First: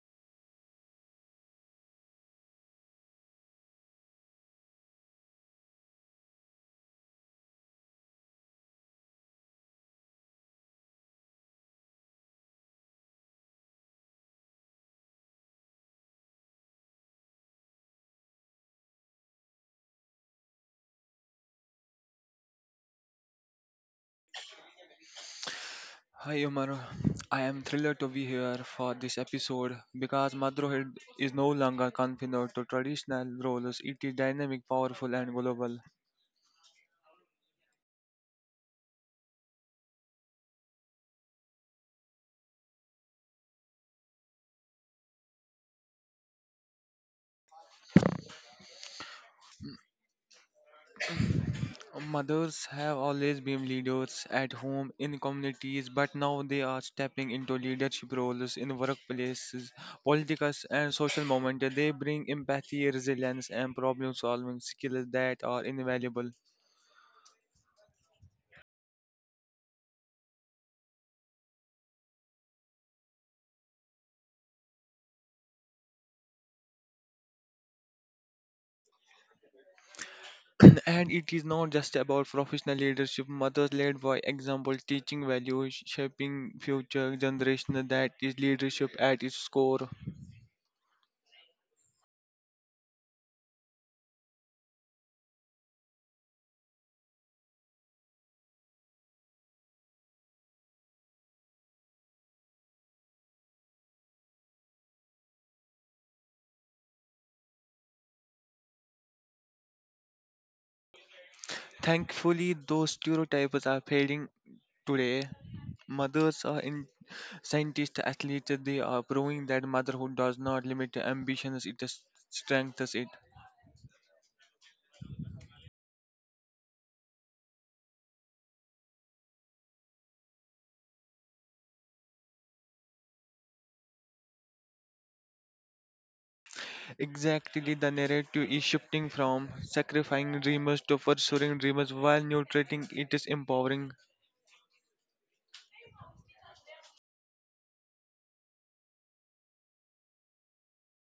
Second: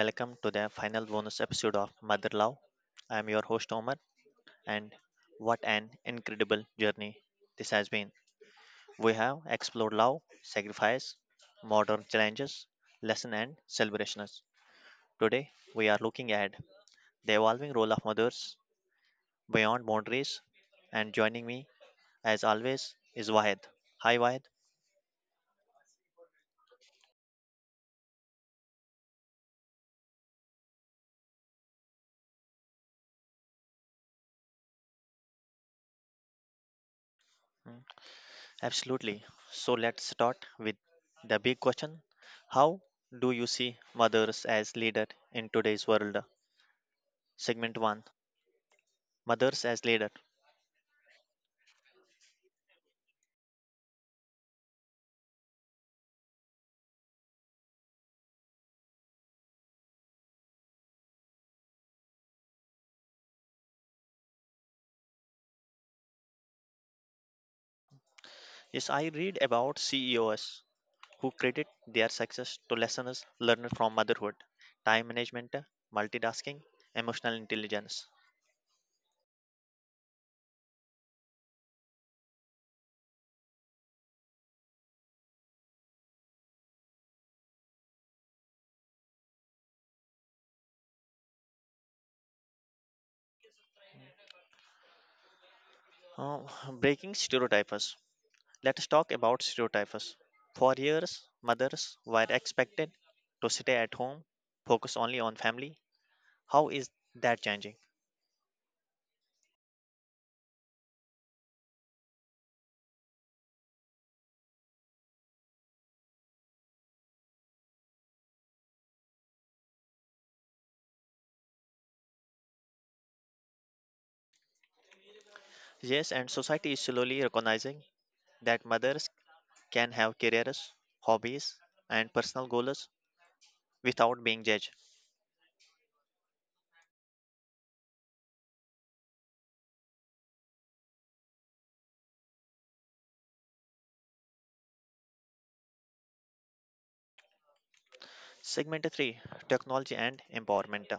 welcome to the final bonus episode of Mother Love. I am your host Omar, and what an incredible journey this has been. We have explored love, sacrifice, modern challenges, lesson and celebrations. Today we are looking at the evolving role of mothers beyond boundaries, and joining me as always is Wahid. Hi Wahid. Hi Omar, I am thrilled to be here for this episode because Madrohid is no longer confined to traditional roles. It is dynamic, powerful, and global. Hmm. Absolutely. So let's start with the big question. How do you see mothers as leader in today's world? Segment 1. Mothers as leader. Mothers have always been leaders at home in communities, but now they are stepping into leadership roles in workplaces, politics, and social moments. They bring empathy, resilience, and problem-solving skills that are invaluable. Yes, I read about CEOs who credit their success to lessons learned from motherhood, time management, multitasking, emotional intelligence. And it is not just about professional leadership. Mothers led by example, teaching values, shaping future generations. That is leadership at its core. Uh, Breaking stereotypes. Let's talk about stereotypes. For years, mothers were expected to stay at home, focus only on family. How is that changing? Thankfully those stereotypes are fading. Today mothers are in scientists, athletes. They are proving that motherhood does not limit ambitions, it just strengthens it. Yes, and society is slowly recognizing that mothers can have careers, hobbies, and personal goals without being judged. Exactly, the narrative is shifting from sacrificing dreamers to pursuing dreamers while nutriting. It is empowering. Segment 3. Technology and Empowerment.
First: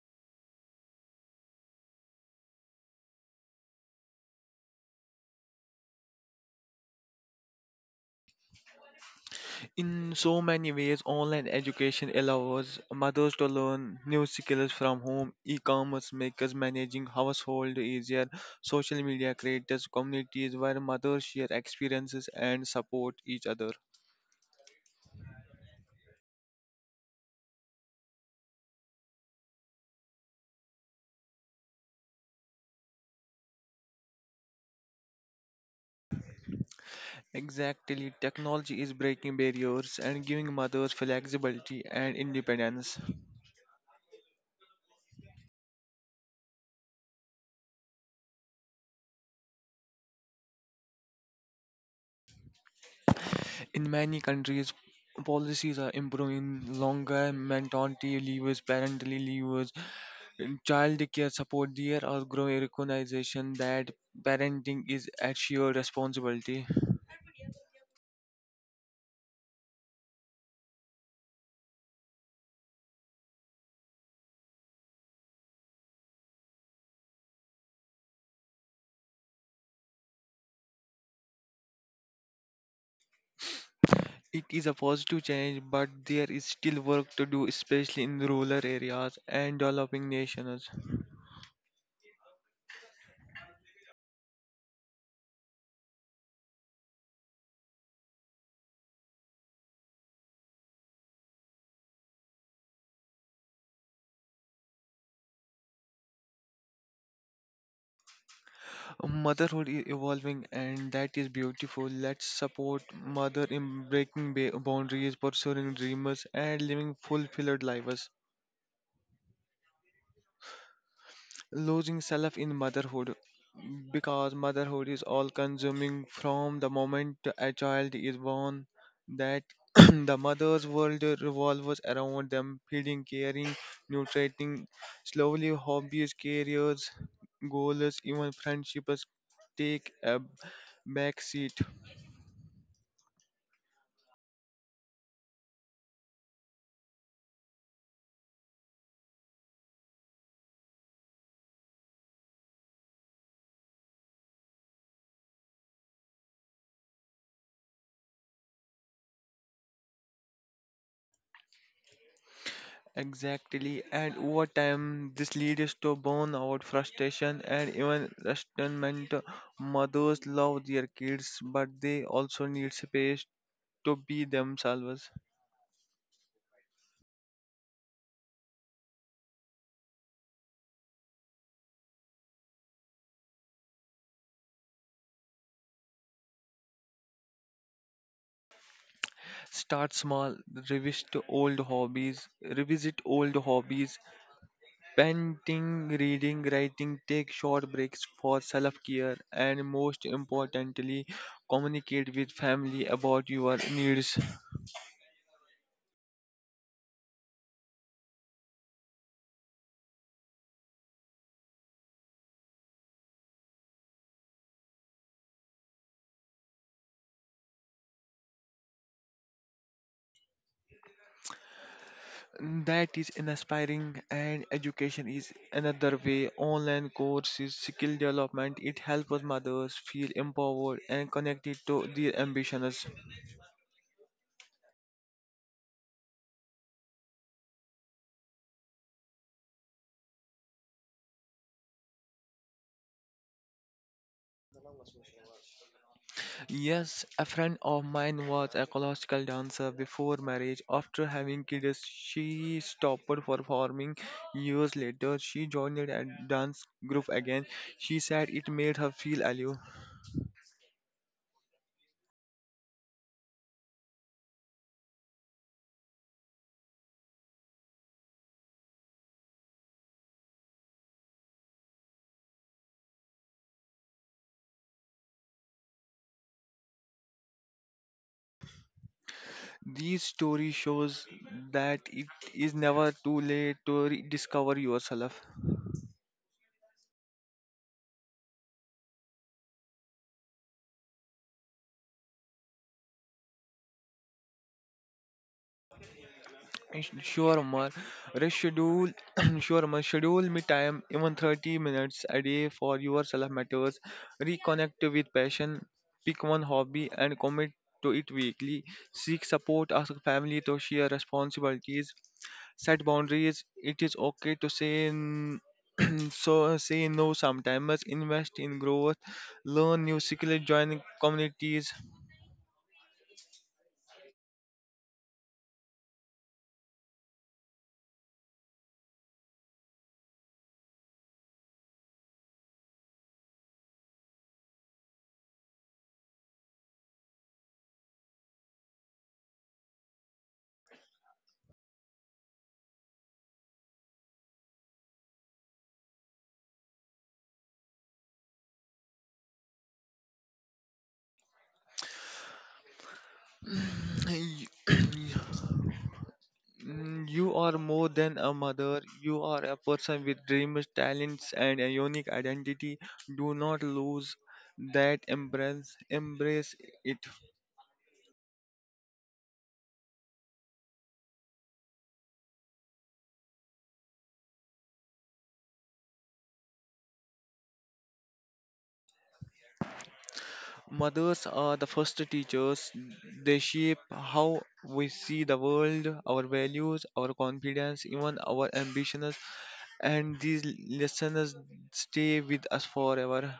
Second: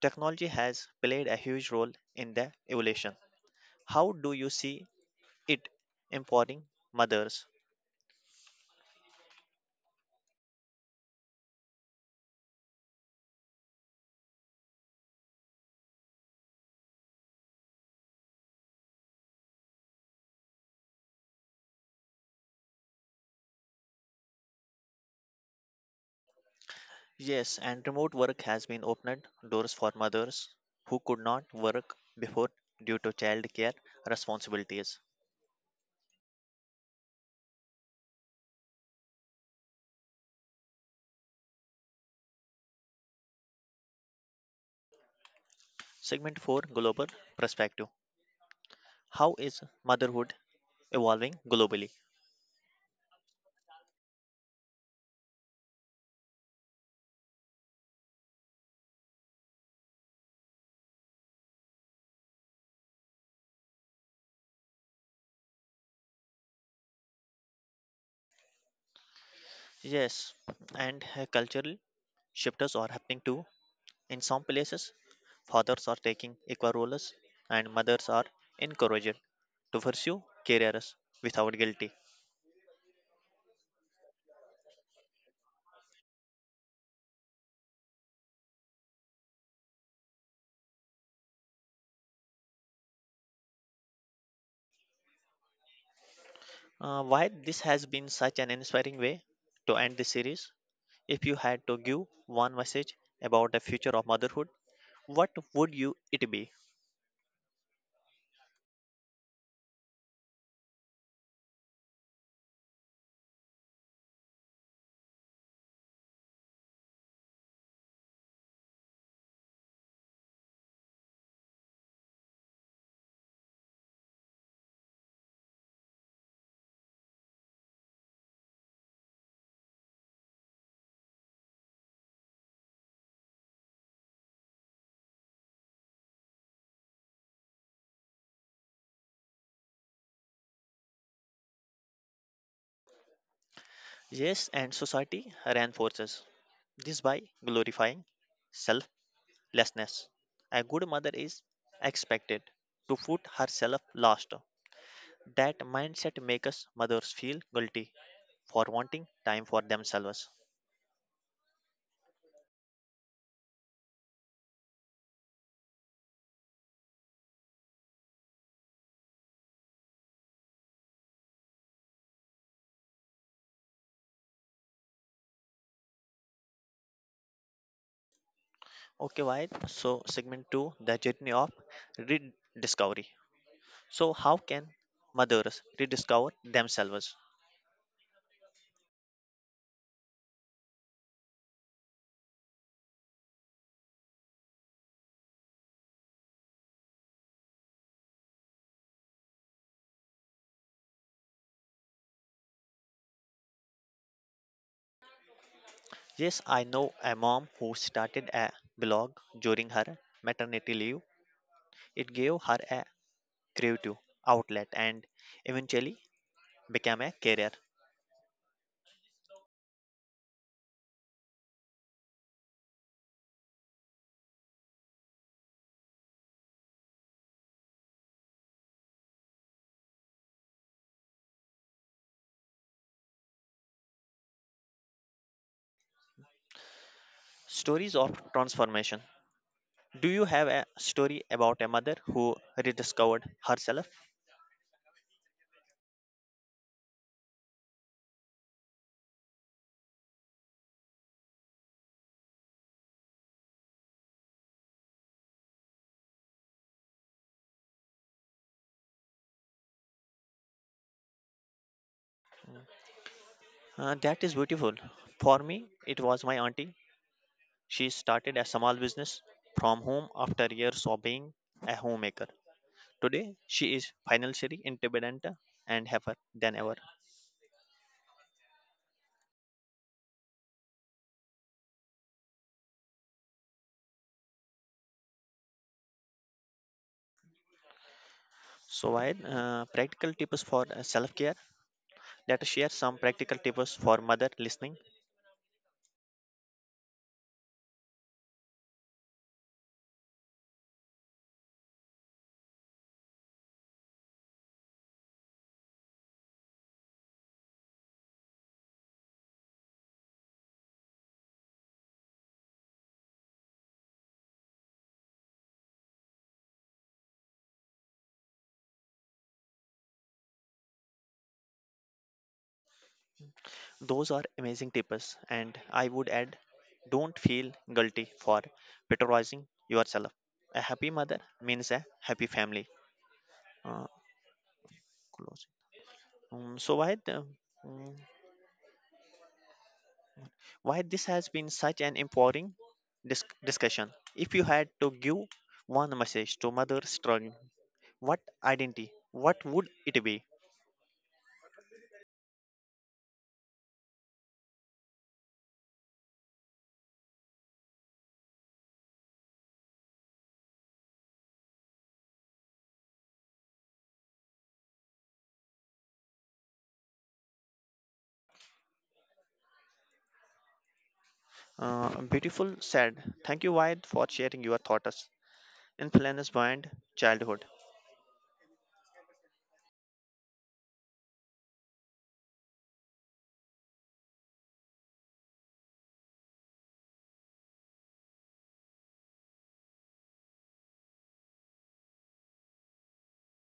Technology has played a huge role in the evolution. How do you see it empowering mothers? In so many ways, online education allows mothers to learn new skills from home, e commerce makers managing household easier, social media creators, communities where mothers share experiences and support each other. Yes, and remote work has been opened doors for mothers who could not work before due to childcare responsibilities. Exactly, technology is breaking barriers and giving mothers flexibility and independence. Segment 4. Global Perspective. How is motherhood evolving globally? In many countries, policies are improving longer maternity leaves, parental leaves, in childcare support. There are growing recognition that parenting is a shared responsibility. Yes, and cultural shifts are happening too. In some places, fathers are taking equal roles and mothers are encouraged to pursue careers without guilty. It is a positive change, but there is still work to do, especially in rural areas and developing nations. Why this has been such an inspiring way to end this series? If you had to give one message about the future of motherhood, what would you it be? Motherhood is evolving, and that is beautiful. Let's support mother in breaking boundaries, pursuing dreams, and living fulfilled lives. Losing self in motherhood, because motherhood is all consuming. From the moment a child is born, that the mother's world revolves around them, feeding, caring, nutriting. Slowly hobbies, careers, goals, even friendships take a back seat. Yes, and society reinforces this by glorifying self lessness. A good mother is expected to put herself last. That mindset makes us mothers feel guilty for wanting time for themselves. Exactly, and over time, this leads to burnout, frustration, and even resentment. Mothers love their kids, but they also need space to be themselves. Okay, why? So, segment 2, the journey of rediscovery. So, how can mothers rediscover themselves? Start small, revisit old hobbies, painting, reading, writing. Take short breaks for self-care, and most importantly, communicate with family about your needs. Yes, I know a mom who started a blog during her maternity leave. It gave her a creative outlet and eventually became a career. That is inspiring, and education is another way. Online courses, skill development, it helps mothers feel empowered and connected to their ambitions. Stories of transformation. Do you have a story about a mother who rediscovered herself? Yes, a friend of mine was a classical dancer before marriage. After having kids, she stopped performing. Years later, she joined a dance group again. She said it made her feel alive. That is beautiful. For me, it was my auntie. She started a small business from home after years of being a homemaker. Today, she is financially independent and happier than ever. These story shows that it is never too late to rediscover yourself. So, while practical tips for self care, let us share some practical tips for mother listening. Sure, Umar. Reschedule, sure, Umar. Schedule me time, even 30 minutes a day for yourself matters. Reconnect with passion. Pick one hobby and commit to it weekly. Seek support, ask family to share responsibilities. Set boundaries. It is okay to say n- so say no sometimes. Invest in growth. Learn new skills. Join communities. Those are amazing tips, and I would add, don't feel guilty for patronizing yourself. A happy mother means a happy family. Uh, close. Um, so, why, the, um, why this has been such an empowering discussion? If you had to give one message to mother struggling, what identity, what would it be? You are more than a mother. You are a person with dreams, talents, and a unique identity. Do not lose that embrace. Embrace it. Beautiful said. Thank you, Wyatt, for sharing your thoughts. Influence beyond childhood. Mothers are the first teachers. They shape how we see the world, our values, our confidence, even our ambitions. And these lessons stay with us forever.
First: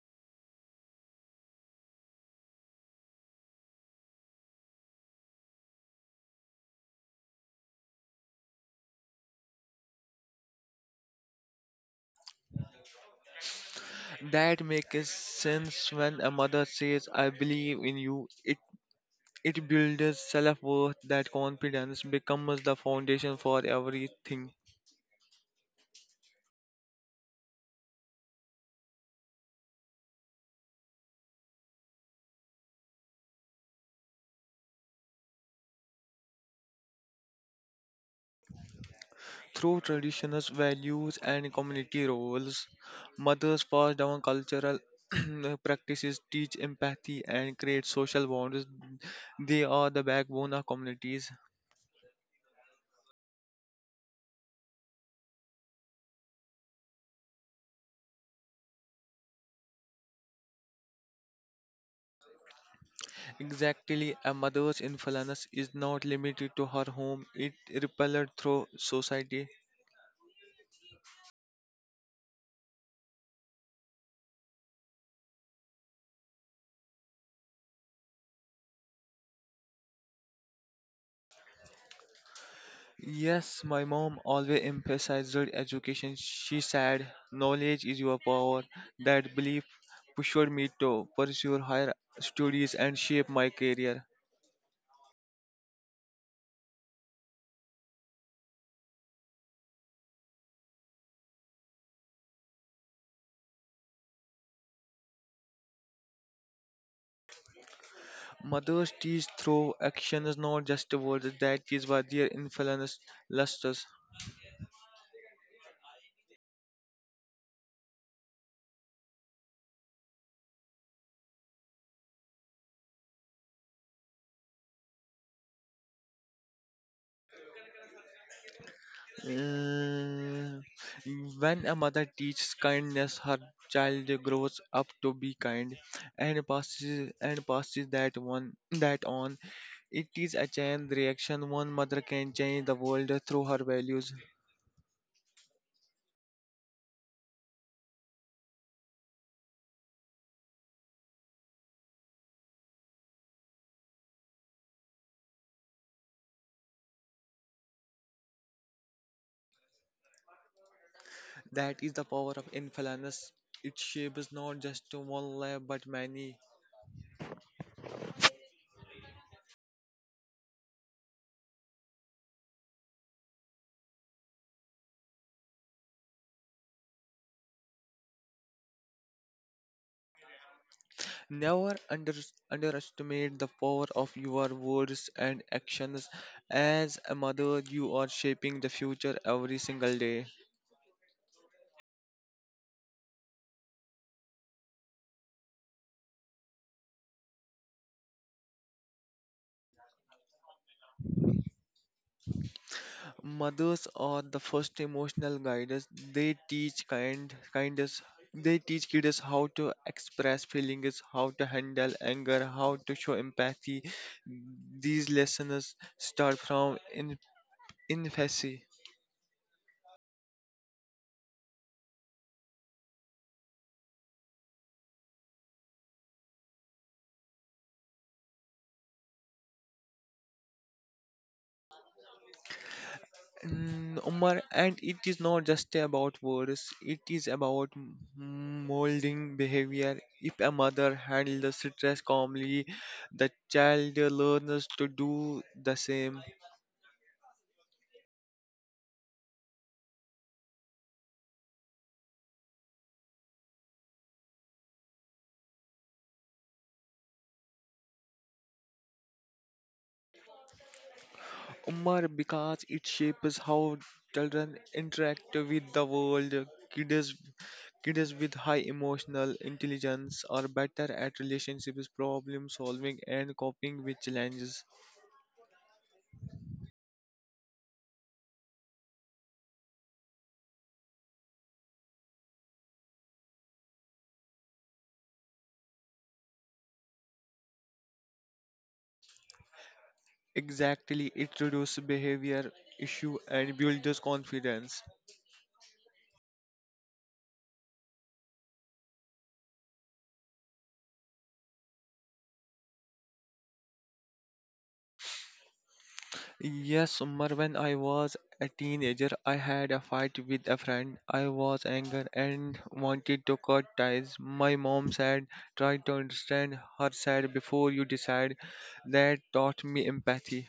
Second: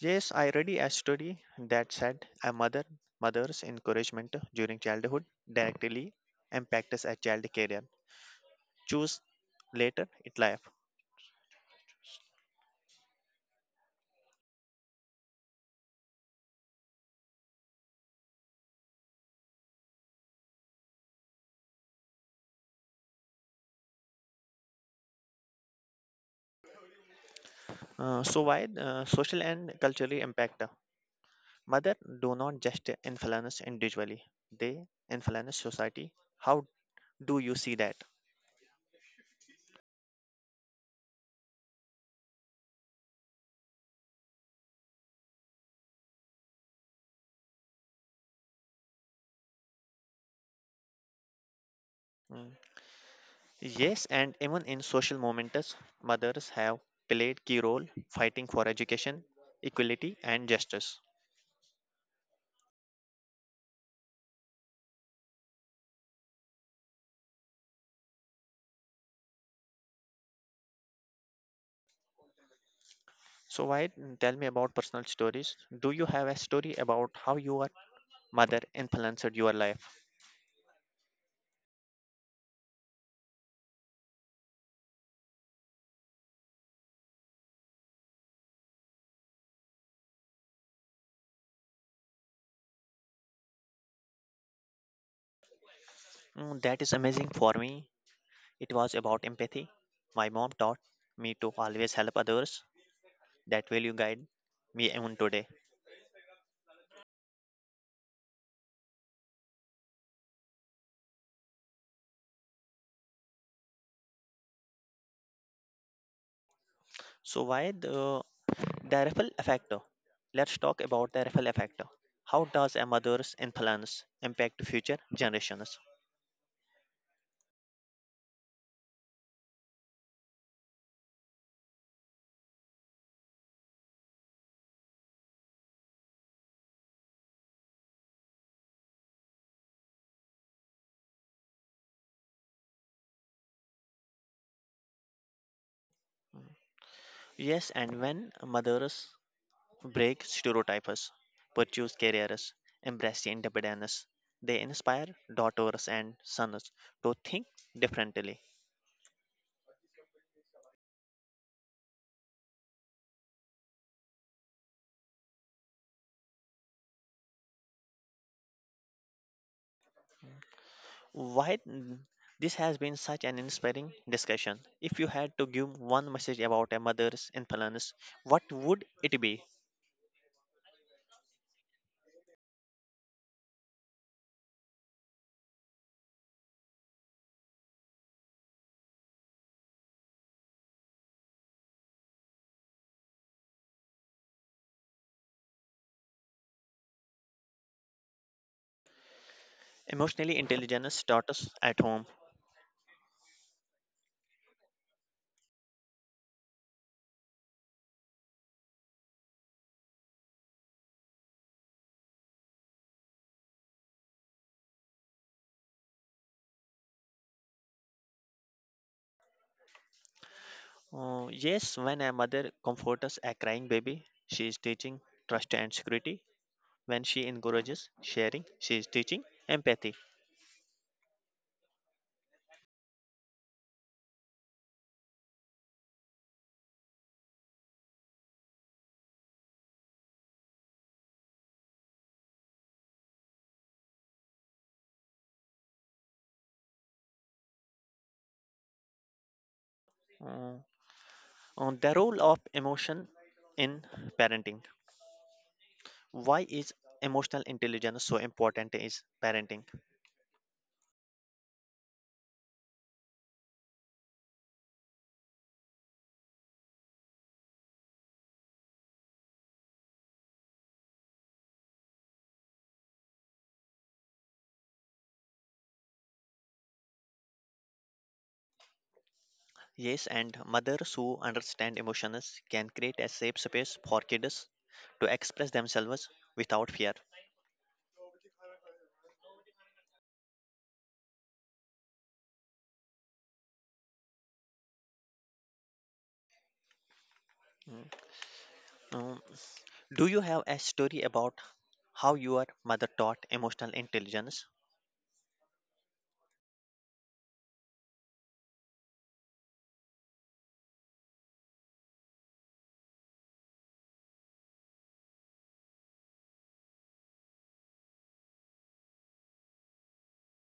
Yes, I read a study that said a mother's encouragement during childhood directly impacts a child's career. Choose later in life. That makes sense. When a mother says, I believe in you, it builds self worth. That confidence becomes the foundation for everything. So why Social and cultural impact? Mother do not just influence individually; they influence society. How do you see that? Through traditional values and community roles, mothers pass down cultural practices, teach empathy, and create social bonds. They are the backbone of communities. Mm. Yes, and even in social moments, mothers have played key role fighting for education, equality, and justice. Exactly, a mother's influence is not limited to her home, it repelled through society. So why tell me about personal stories? Do you have a story about how your mother influenced your life? Yes, my mom always emphasized education. She said, Knowledge is your power. That belief pushed me to pursue higher studies and shape my career. Mm, that is amazing. For me, it was about empathy. My mom taught me to always help others. That will you guide me even today. Mothers teach through actions, not just words. That is why their influence lusters. So why the ripple effect? Let's talk about the ripple effect. How does a mother's influence impact future generations? Mm, When a mother teaches kindness, her child grows up to be kind and passes that one that on. It is a chain reaction. One mother can change the world through her values. Mm. Yes, and when mothers break stereotypes, pursue careers, embrace independence. They inspire daughters and sons to think differently. That is the power of influence. It shapes not just one life but many. Why mm, this has been such an inspiring discussion. If you had to give one message about a mother's influence, what would it be? Never underestimate the power of your words and actions. As a mother, you are shaping the future every single day. Emotionally intelligent daughters at home. Mothers are the first emotional guiders. They teach kindness. They teach kids how to express feelings, how to handle anger, how to show empathy. These lessons start from in infancy. Yes, when a mother comforts a crying baby, she is teaching trust and security. When she encourages sharing, she is teaching empathy. Umar, and it is not just about words, it is about molding behavior. If a mother handles stress calmly, the child learns to do the same. Uh, on the role of emotion in parenting. Why is emotional intelligence so important in parenting? Umar, because it shapes how children interact with the world. Kids, kids with high emotional intelligence are better at relationships, problem solving, and coping with challenges. Yes, and mothers who understand emotions can create a safe space for kids to express themselves without fear. Exactly, it reduces behavior issue and builds confidence. Mm, mm. Do you have a story about how your mother taught emotional intelligence? Yes, Umar, when I was a teenager, I had a fight with a friend. I was angry and wanted to cut ties. My mom said, try to understand her side before you decide. That taught me empathy.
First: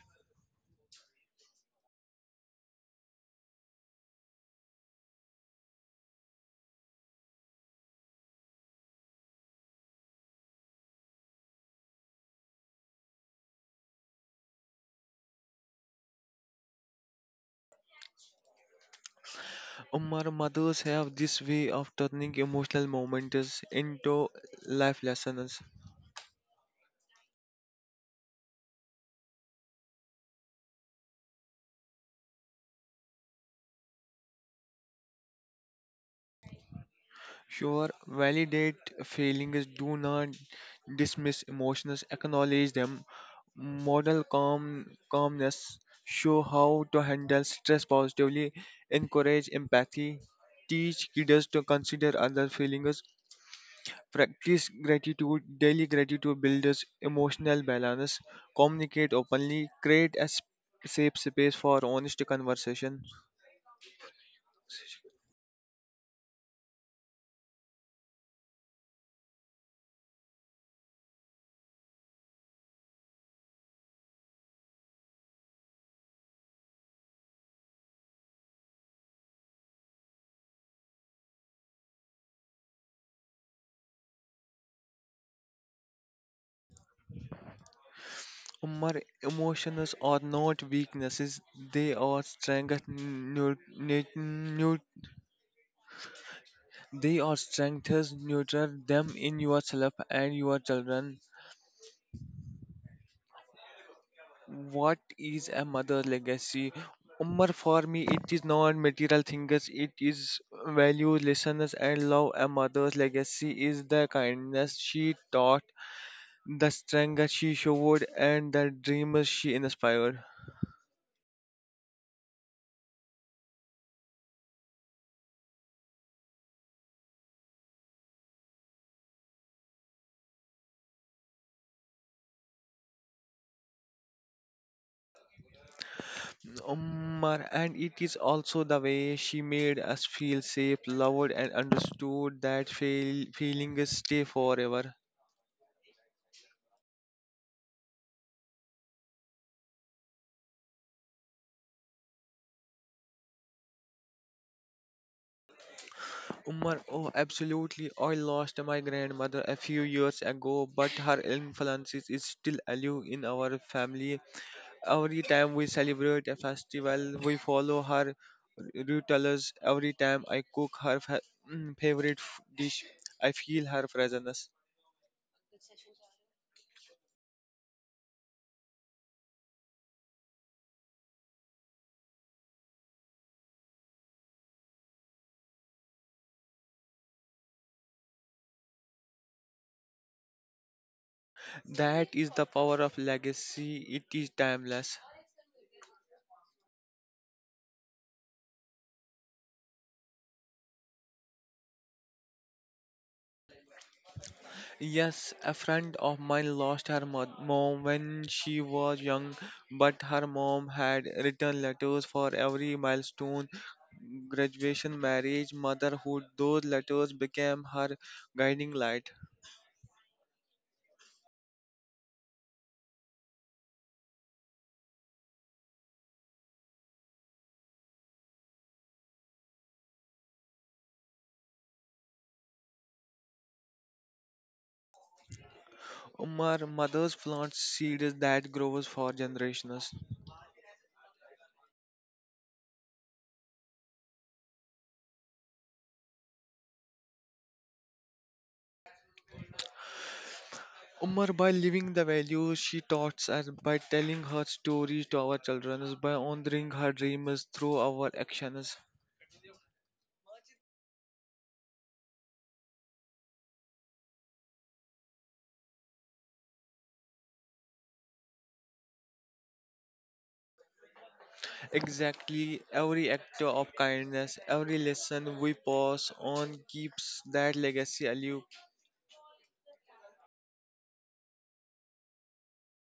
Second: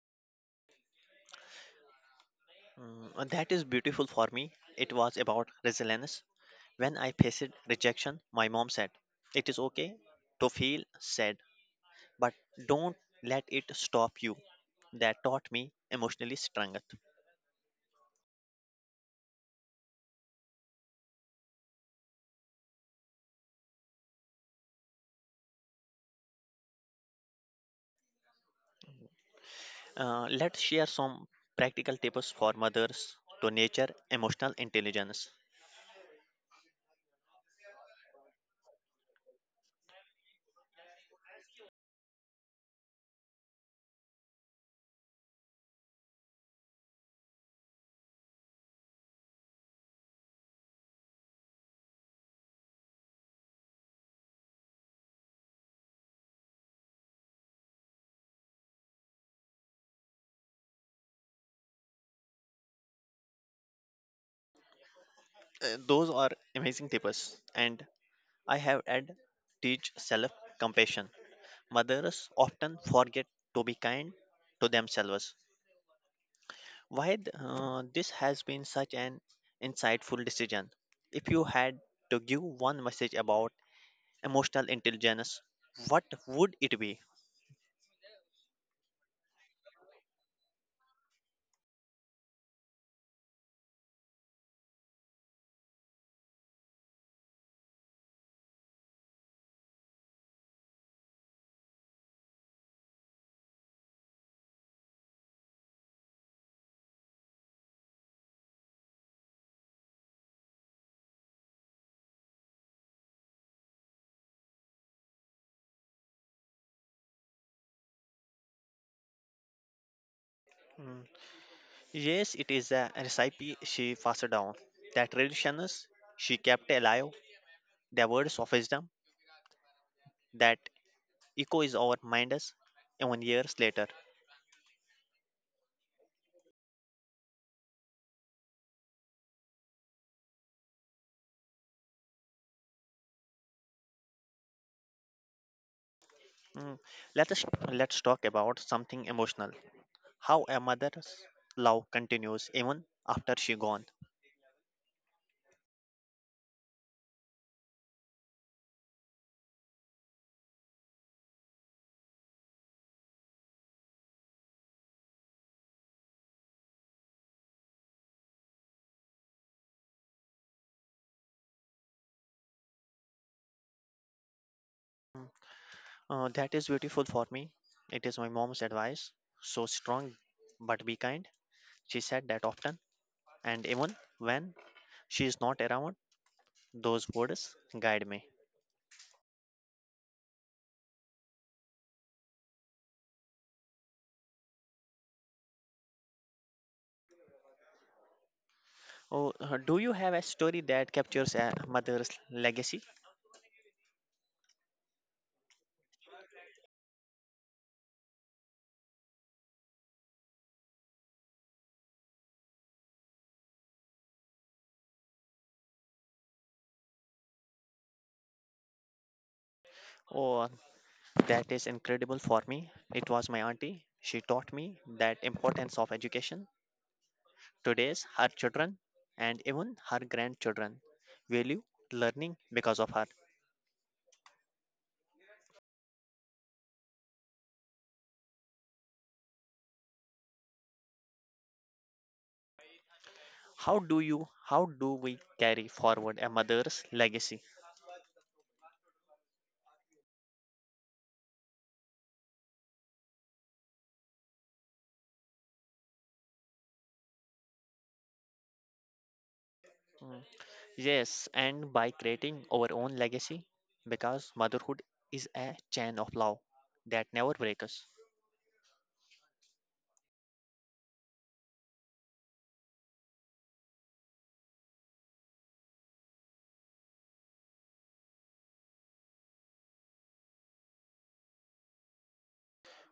Mm, that is beautiful. For me, it was about resilience. When I faced rejection, my mom said, it is okay to feel sad but don't let it stop you. That taught me emotionally strength. Umar, mothers have this way of turning emotional moments into life lessons. Let's share some practical tips for mothers to nature emotional intelligence. Sure, validate feelings, do not dismiss emotions, acknowledge them. Calmness, show how to handle stress positively, encourage empathy, teach kids to consider other feelings, practice gratitude, daily gratitude builds emotional balance, communicate openly, create a safe space for honest conversation. Those are amazing tips, and I have had teach self compassion. Mothers often forget to be kind to themselves. This has been such an insightful decision? If you had to give one message about emotional intelligence, what would it be? Umar, emotions are not weaknesses, they are strengths nurtured they are strengths, nurture them in yourself and your children. What is a mother legacy? Umar, for me it is not material things, it is value, lessons and love. A mother's legacy is the kindness she taught, the strength she showed and the dreams she inspired. Mm. Yes, it is a recipe she passed down. The traditions she kept alive, the words of wisdom that echo is our minds even years later. Umar, and it is also the way she made us feel safe, loved and understood. That feelings stay forever. Mm. Let us let's talk about something emotional. How a mother's love continues even after she gone. Umar, oh, absolutely. I lost my grandmother a few years ago, but her influence is still alive in our family. Every time we celebrate a festival, we follow her rituals. Every time I cook her favorite dish, I feel her presence. Mm. That is beautiful. For me, it is my mom's advice. So strong, but be kind. She said that often, and even when she is not around, those words guide me. That is the power of legacy. It is timeless. Oh, do you have a story that captures a mother's legacy? Yes, a friend of mine lost her mom when she was young, but her mom had written letters for every milestone, graduation, marriage, motherhood. Those letters became her guiding light. Oh, that is incredible. For me, it was my auntie. She taught me that importance of education. Today's her children and even her grandchildren value learning because of her. Umar, mother's plant seeds that grows for generations. How do we carry forward a mother's legacy? Umar, by living the values she taught us, by telling her stories to our children, by honoring her dreams through our actions. Mm. Yes, and by creating our own legacy because motherhood is a chain of love that never breaks. Exactly, every act of kindness, every lesson we pass on keeps that legacy alive.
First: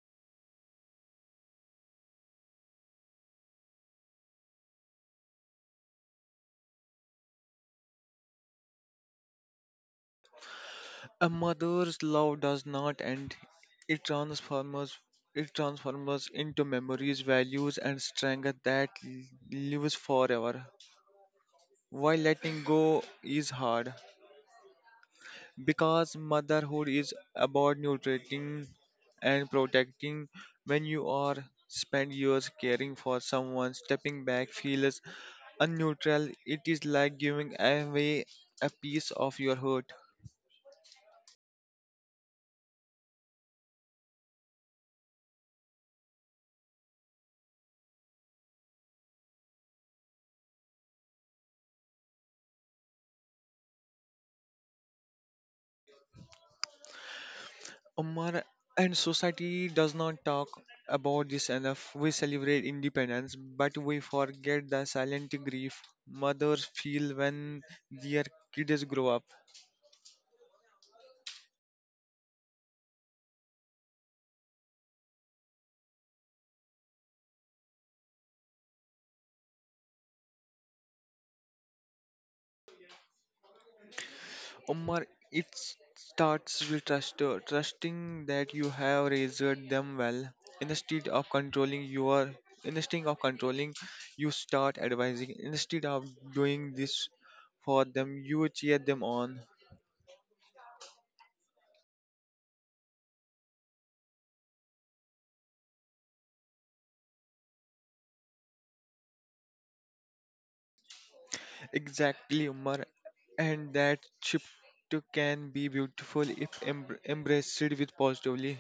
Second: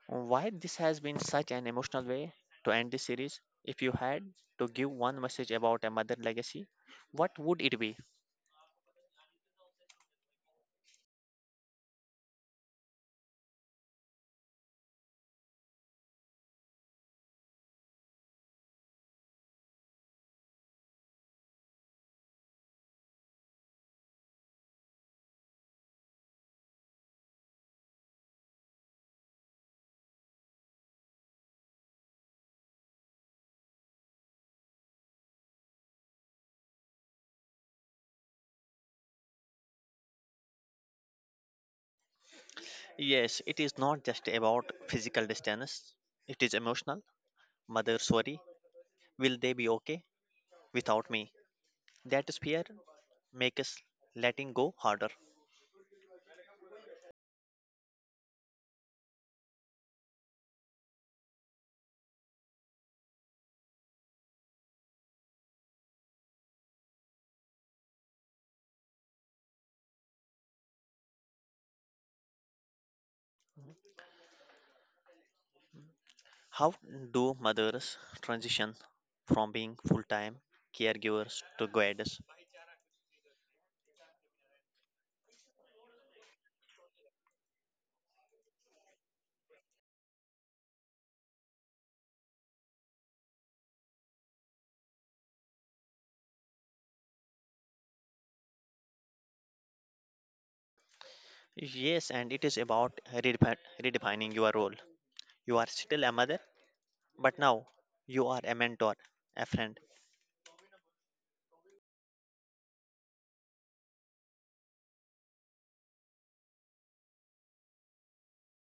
Why this has been such an emotional way to end this series? If you had to give one message about a mother legacy, what would it be? A mother's love does not end; it transforms it transforms into memories, values, and strength that lives forever. While letting go is hard, because motherhood is about nutriting and protecting. When you are spend years caring for someone, stepping back feels unneutral. It is like giving away a piece of your heart. Yes, it is not just about physical distance, it is emotional. Mother, sorry, will they be okay without me? That fear makes us letting go harder. Umar, and society does not talk about this enough. We celebrate independence, but we forget the silent grief mothers feel when their kids grow up. How do mothers transition from being full time caregivers to guides? Umar, it starts with trust, trusting that you have raised them well. Instead of controlling your, instead of controlling, you start advising. Instead of doing this for them, you cheer them on. Yes, and it is about redefining your role. You are still a mother, but now you are a mentor, a friend. Exactly, Umar, and that shift can be beautiful if embraced with positively.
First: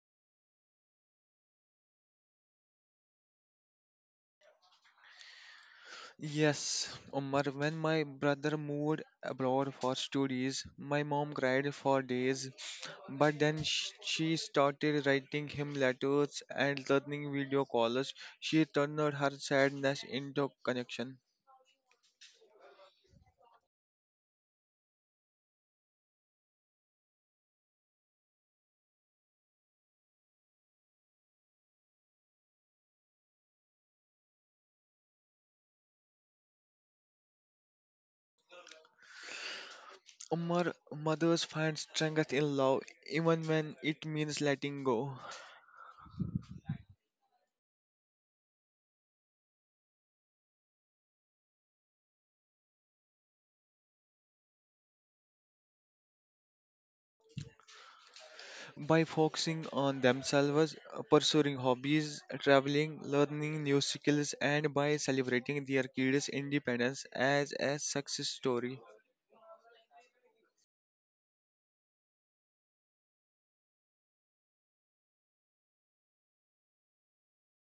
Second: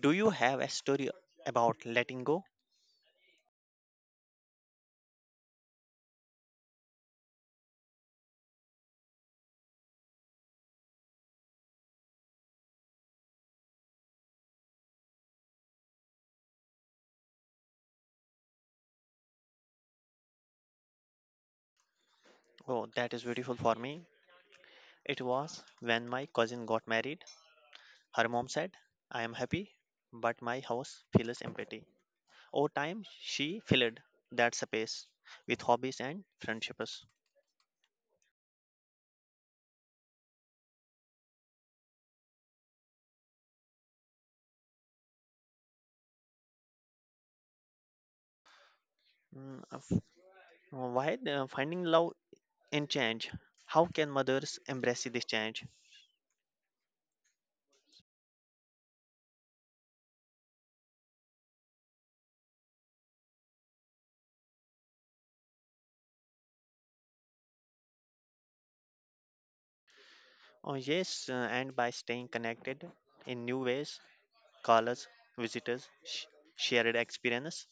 Do you have a story about letting go? Yes, Umar, when my brother moved abroad for studies, my mom cried for days, but then she started writing him letters and learning video calls. She turned her sadness into connection. Oh, that is beautiful. For me, it was when my cousin got married. Her mom said, I am happy, but my house feels empty. Over time, she filled that space with hobbies and friendships. Umar, mothers find strength in love even when it means letting go. Mm, f- Why the finding love in change? How can mothers embrace this change? By focusing on themselves, pursuing hobbies, traveling, learning new skills, and by celebrating their kids' independence as a success story. Oh, yes, and by staying connected in new ways, scholars, visitors, shared experience.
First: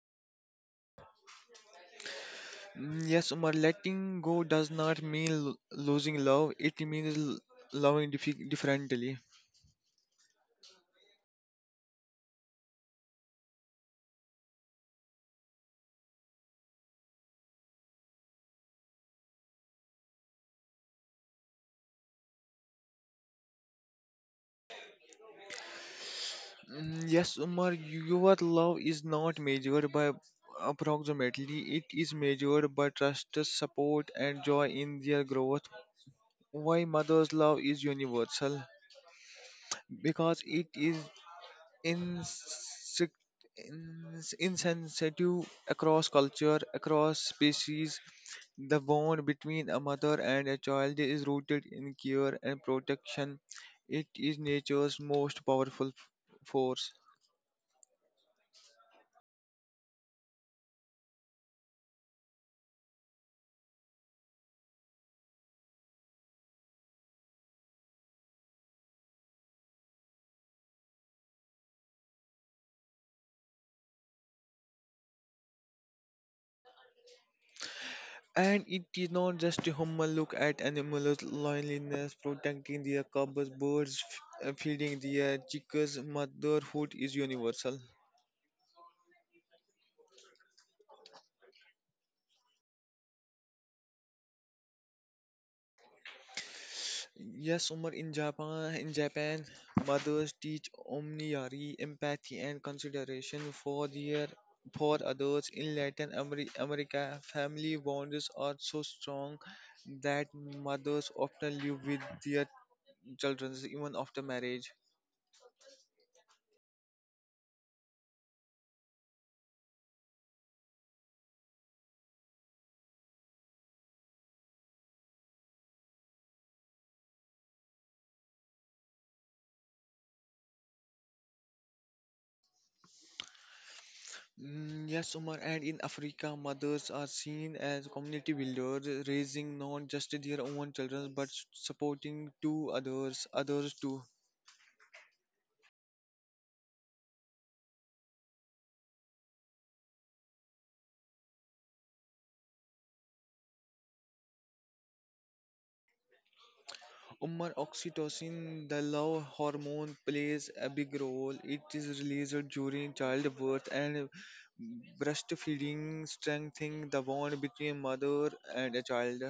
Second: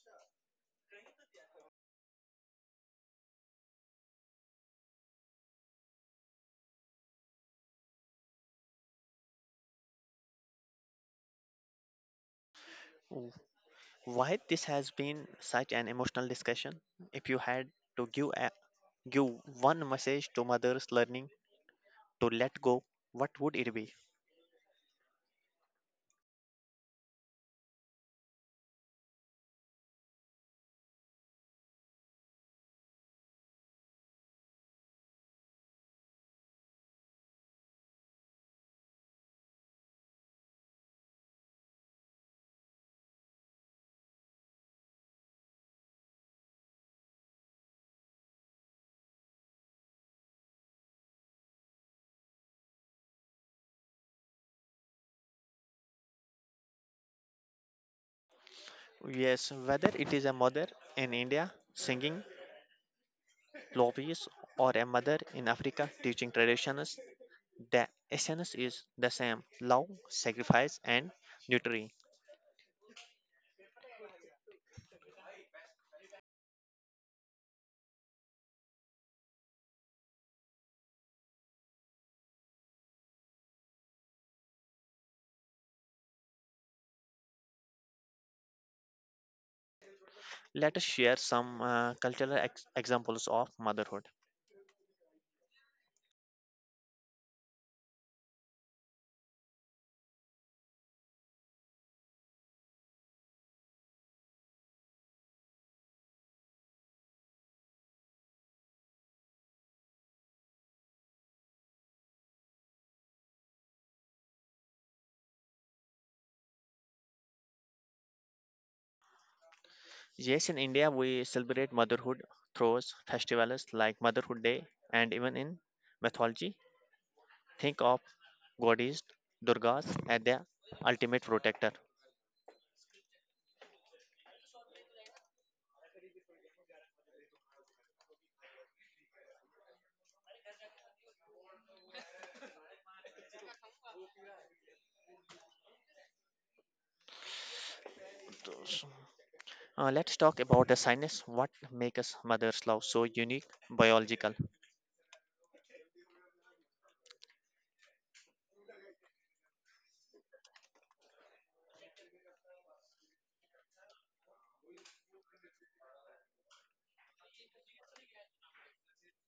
Yes, Umar, letting go does not mean losing love, it means loving differently. W- Why this has been such an emotional discussion? If you had to give give one message to mothers learning to let go, what would it be? Yes, Umar, your love is not measured by approximately, it is measured by trust, support, and joy in their growth. Why mother's love is universal? Because it is insect, insensitive across culture, across species. The bond between a mother and a child is rooted in care and protection. It is nature's most powerful force. Yes, whether it is a mother in India singing lobbies or a mother in Africa teaching traditions, the essence is the same: love, sacrifice, and nurturing. And it is not just a human look at animals' loneliness, protecting their cubs, birds, feeding their chicks. Motherhood is universal. Let us share some cultural examples of motherhood. Yes, Umar, in Japan, mothers teach omniary empathy and consideration for their for others. In Latin America, family bonds are so strong that mothers often live with their children even after marriage. Yes, in India, we celebrate motherhood through festivals like Motherhood Day, and even in mythology, think of goddess Durgas as their ultimate protector. Yes, Umar, and in Africa, mothers are seen as community builders, raising not just their own children but supporting two others, others too. Those— Let's talk about the science. What makes mother's love so unique, biological? Umar, oxytocin, the love hormone, plays a big role. It is released during childbirth and breastfeeding, strengthening the bond between mother and a child.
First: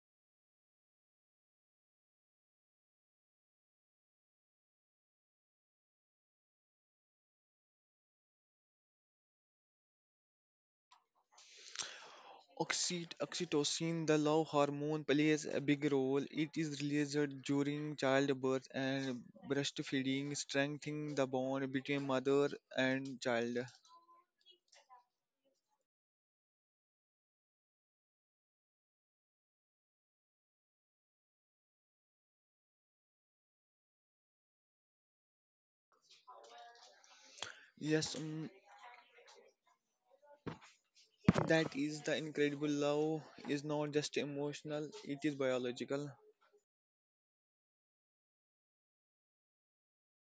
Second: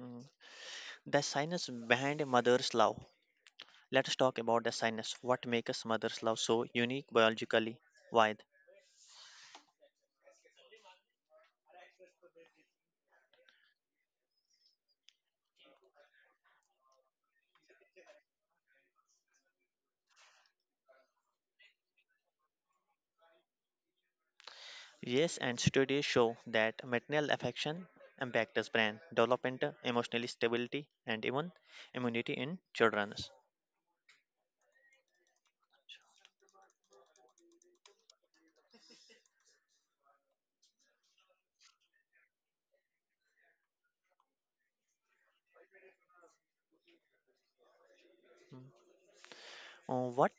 Mm. The science behind mother's love. Let's talk about the science. What makes mother's love so unique biologically? Why? Oxytocin, the love hormone, plays a big role. It is released during childbirth and breastfeeding, strengthening the bond between mother and child. Yes, and studies show that maternal affection impacts brain development, emotional stability, and even immunity in children. Yes, that is the incredible love is not just emotional; it is biological. Uh, What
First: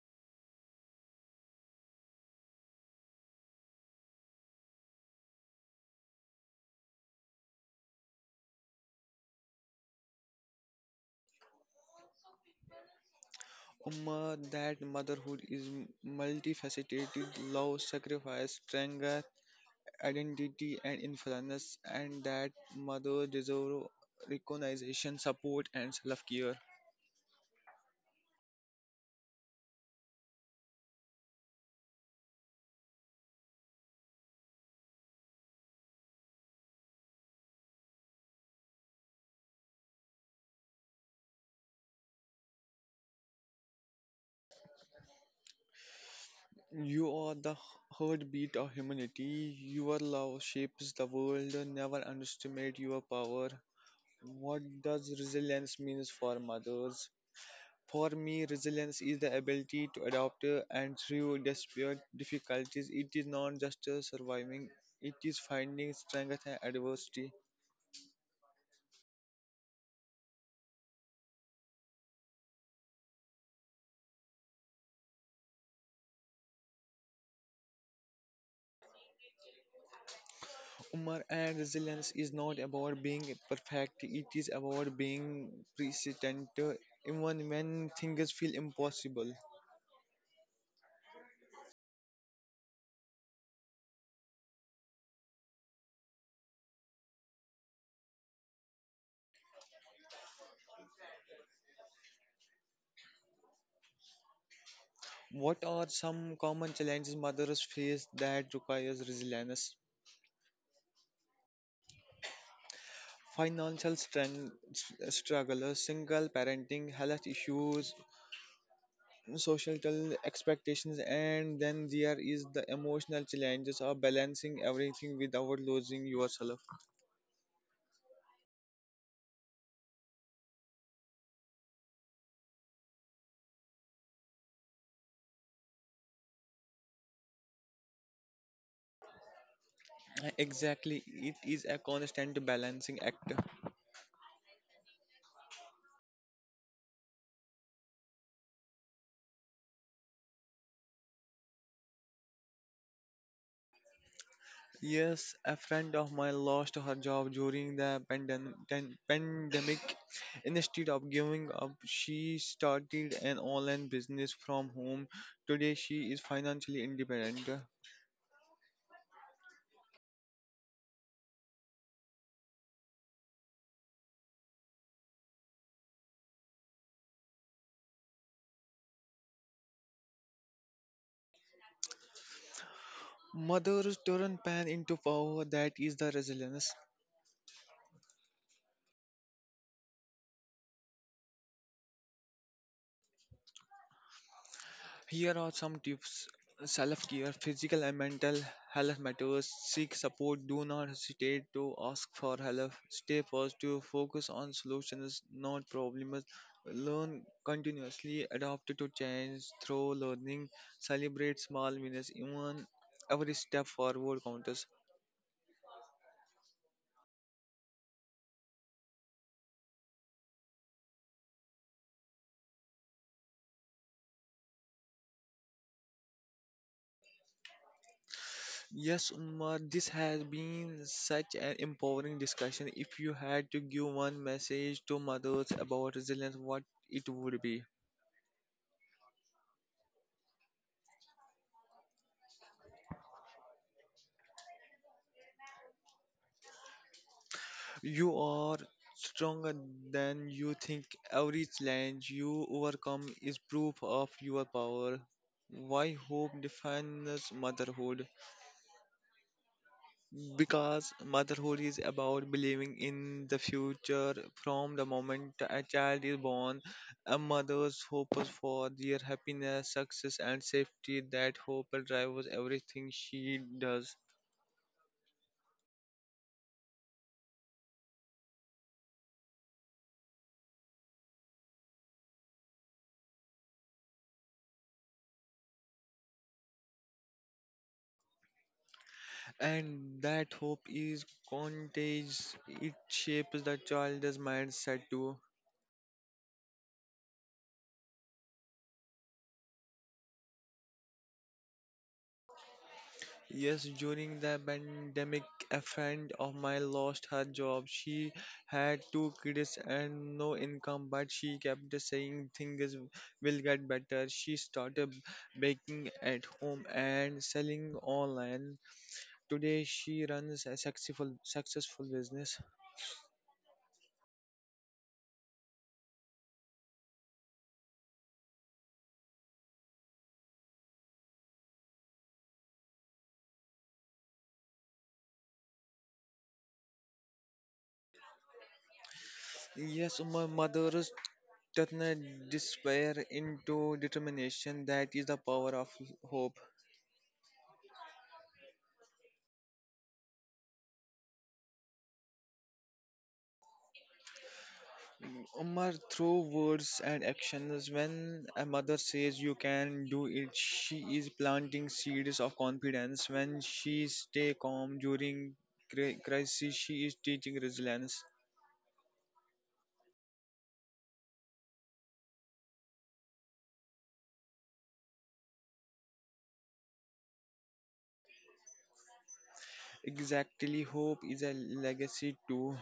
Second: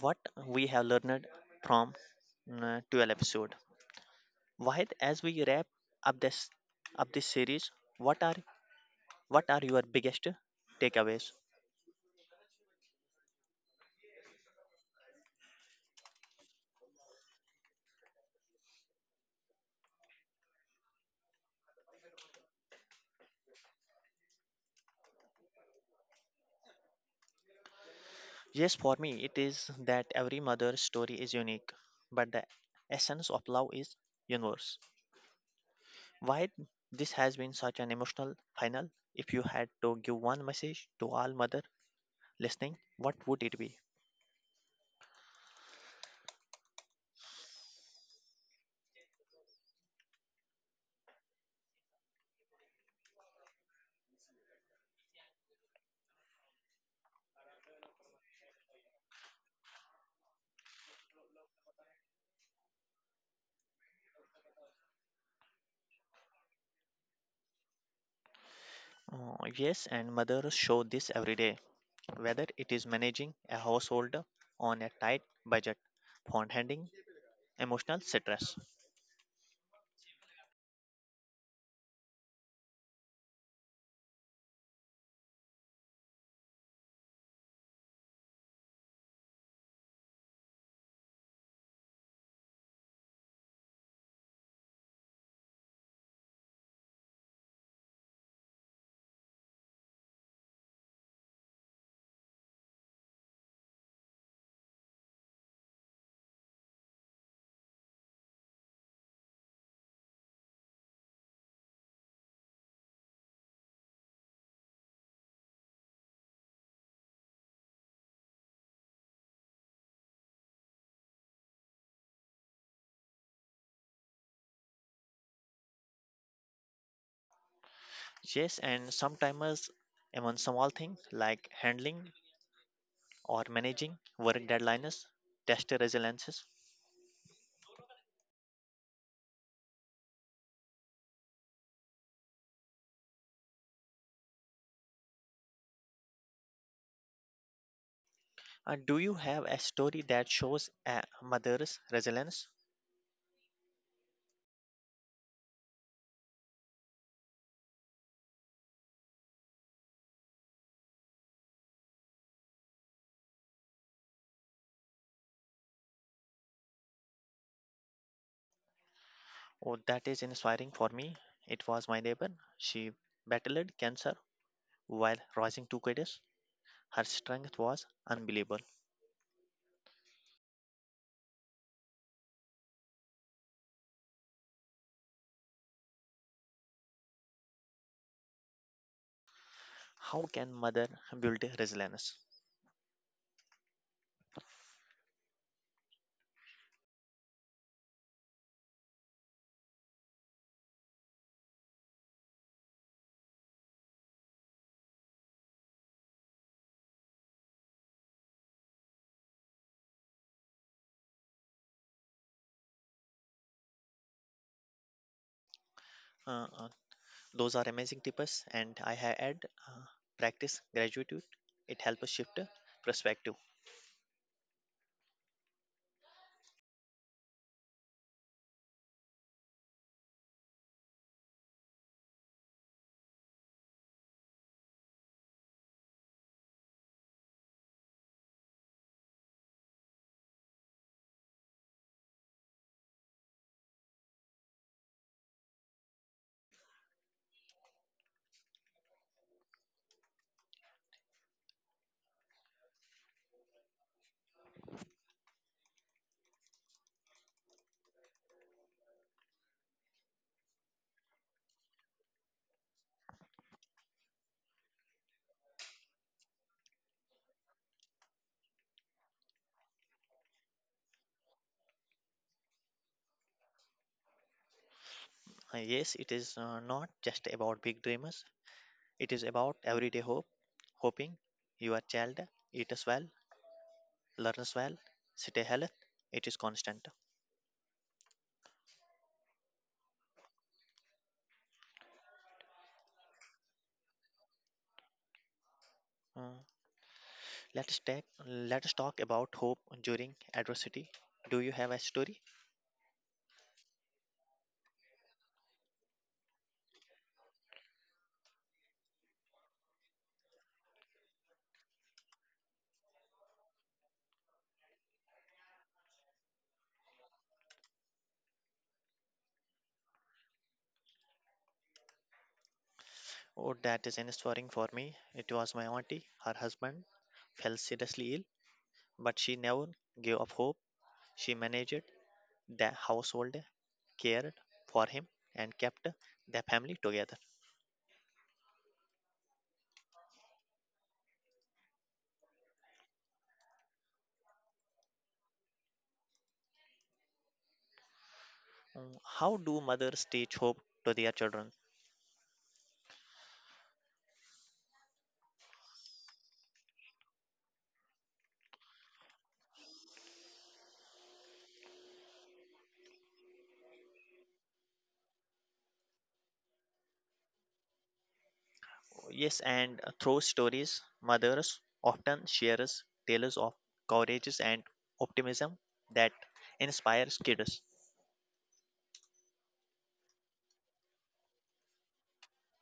what we have learned from 12 episode. Wahid, as we wrap up this up this series, what are what are your biggest takeaways? Umma, that motherhood is multifaceted, love, sacrifice, strength, identity, and influence, and that mother deserve recognition, support, and self care. Yes, for me it is that every mother's story is unique, but the essence of love is universal. Why this has been such an emotional final? If you had to give one message to all mother listening, what would it be? You are the heartbeat of humanity. Your love shapes the world. Never underestimate your power. What does resilience means for mothers? For me, resilience is the ability to adapt and through desperate difficulties. It is not just surviving, it is finding strength and adversity. Yes, and mothers show this every day, whether it is managing a household on a tight budget, fund handling emotional stress. Humor and resilience is not about being perfect, it is about being persistent, even when things feel impossible. What are some common challenges mothers face that requires resilience? Financial strength, struggle, single parenting, health issues, social expectations. And then there is the emotional challenges of balancing everything without losing yourself. Yes, and sometimes even small things like handling or managing work deadlines test resiliences. Exactly, it is a constant balancing act. Do you have a story that shows a mother's resilience? Yes, a friend of mine lost her job during the pandemic. Instead of giving up she started an online business from home. Today she is financially independent. Oh, that is inspiring. For me, it was my neighbor. She battled cancer while raising two kids. Her strength was unbelievable. Mothers turn pain into power, that is the resilience. How can mother build resilience? Here are some tips. Self care, physical and mental health matters. Seek support, do not hesitate to ask for help. Stay positive, focus on solutions, not problems. Learn continuously, adapt to change through learning, celebrate small wins, even every step forward counts. Uh, uh, those are amazing tips, and I have had uh, practice gratitude. It helps shift perspective. Yes, Umar, this has been such an empowering discussion. If you had to give one message to mothers about resilience, what it would be? You are stronger than you think. Every challenge you overcome is proof of your power. Why hope defines motherhood? Because motherhood is about believing in the future. From the moment a child is born, a mother's hope is for their happiness, success, and safety. That hope drives everything she does. Yes, it is not just about big dreamers. It is about everyday hope, hoping your child eats well, learns well, stay healthy. It is constant. And that hope is contagious. It shapes the child's mindset too. Uh, Let's take, let's talk about hope during adversity. Do you have a story? Yes, during the pandemic, a friend of mine lost her job. She had two kids and no income, but she kept saying things will get better. She started baking at home and selling online. Today, she runs a successful business. Oh, that is inspiring. For me, it was my auntie. Her husband fell seriously ill, but she never gave up hope. She managed the household, cared for him, and kept the family together. Yes, my mother turn a despair into determination, that is the power of hope. Mm. How do mothers teach hope to their children? Umar, through words and actions. When a mother says you can do it, she is planting seeds of confidence. When she stay calm during crisis, she is teaching resilience. Yes, and through stories, mothers often share tales of courage and optimism that inspires kids. Exactly, hope is a legacy too.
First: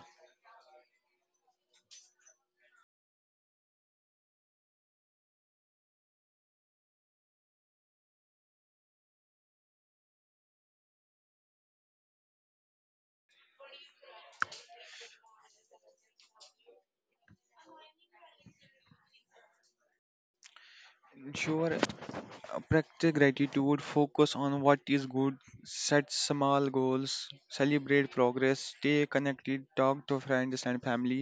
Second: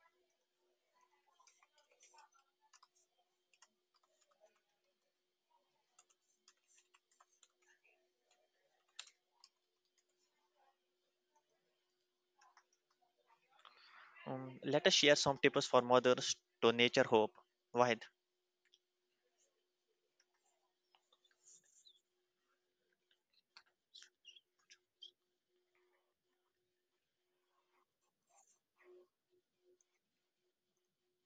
Let us share some tips for mothers to nature hope. Wahid, Sure. Practice gratitude, focus on what is good, set small goals, celebrate progress, stay connected, talk to friends and family,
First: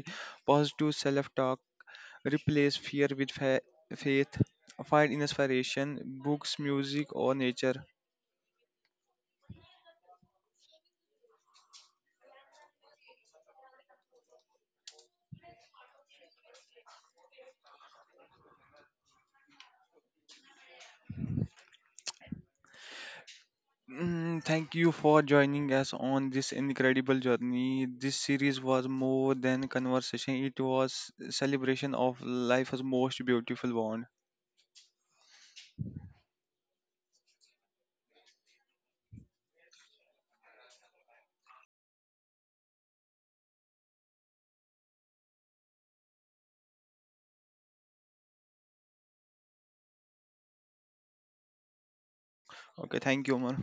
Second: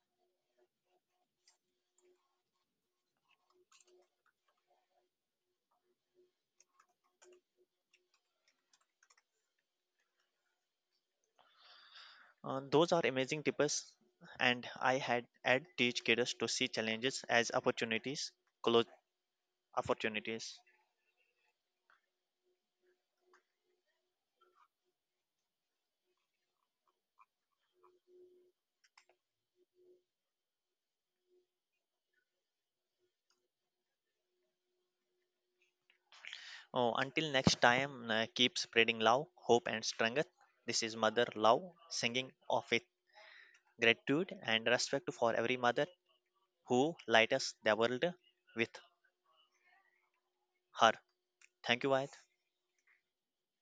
positive self talk, replace fear with faith, find inspiration, books, music, or nature. those are amazing tips, and I had had teach kids to see challenges as opportunities, close opportunities. Thank you for joining us on this incredible journey. This series was more than conversation, it was celebration of life's most beautiful bond. Oh, until next time, keep spreading love, hope, and strength. This is Mother Love singing of with gratitude and respect for every mother who light us the world with her. Thank you, Wahid. Okay, thank you, Omar.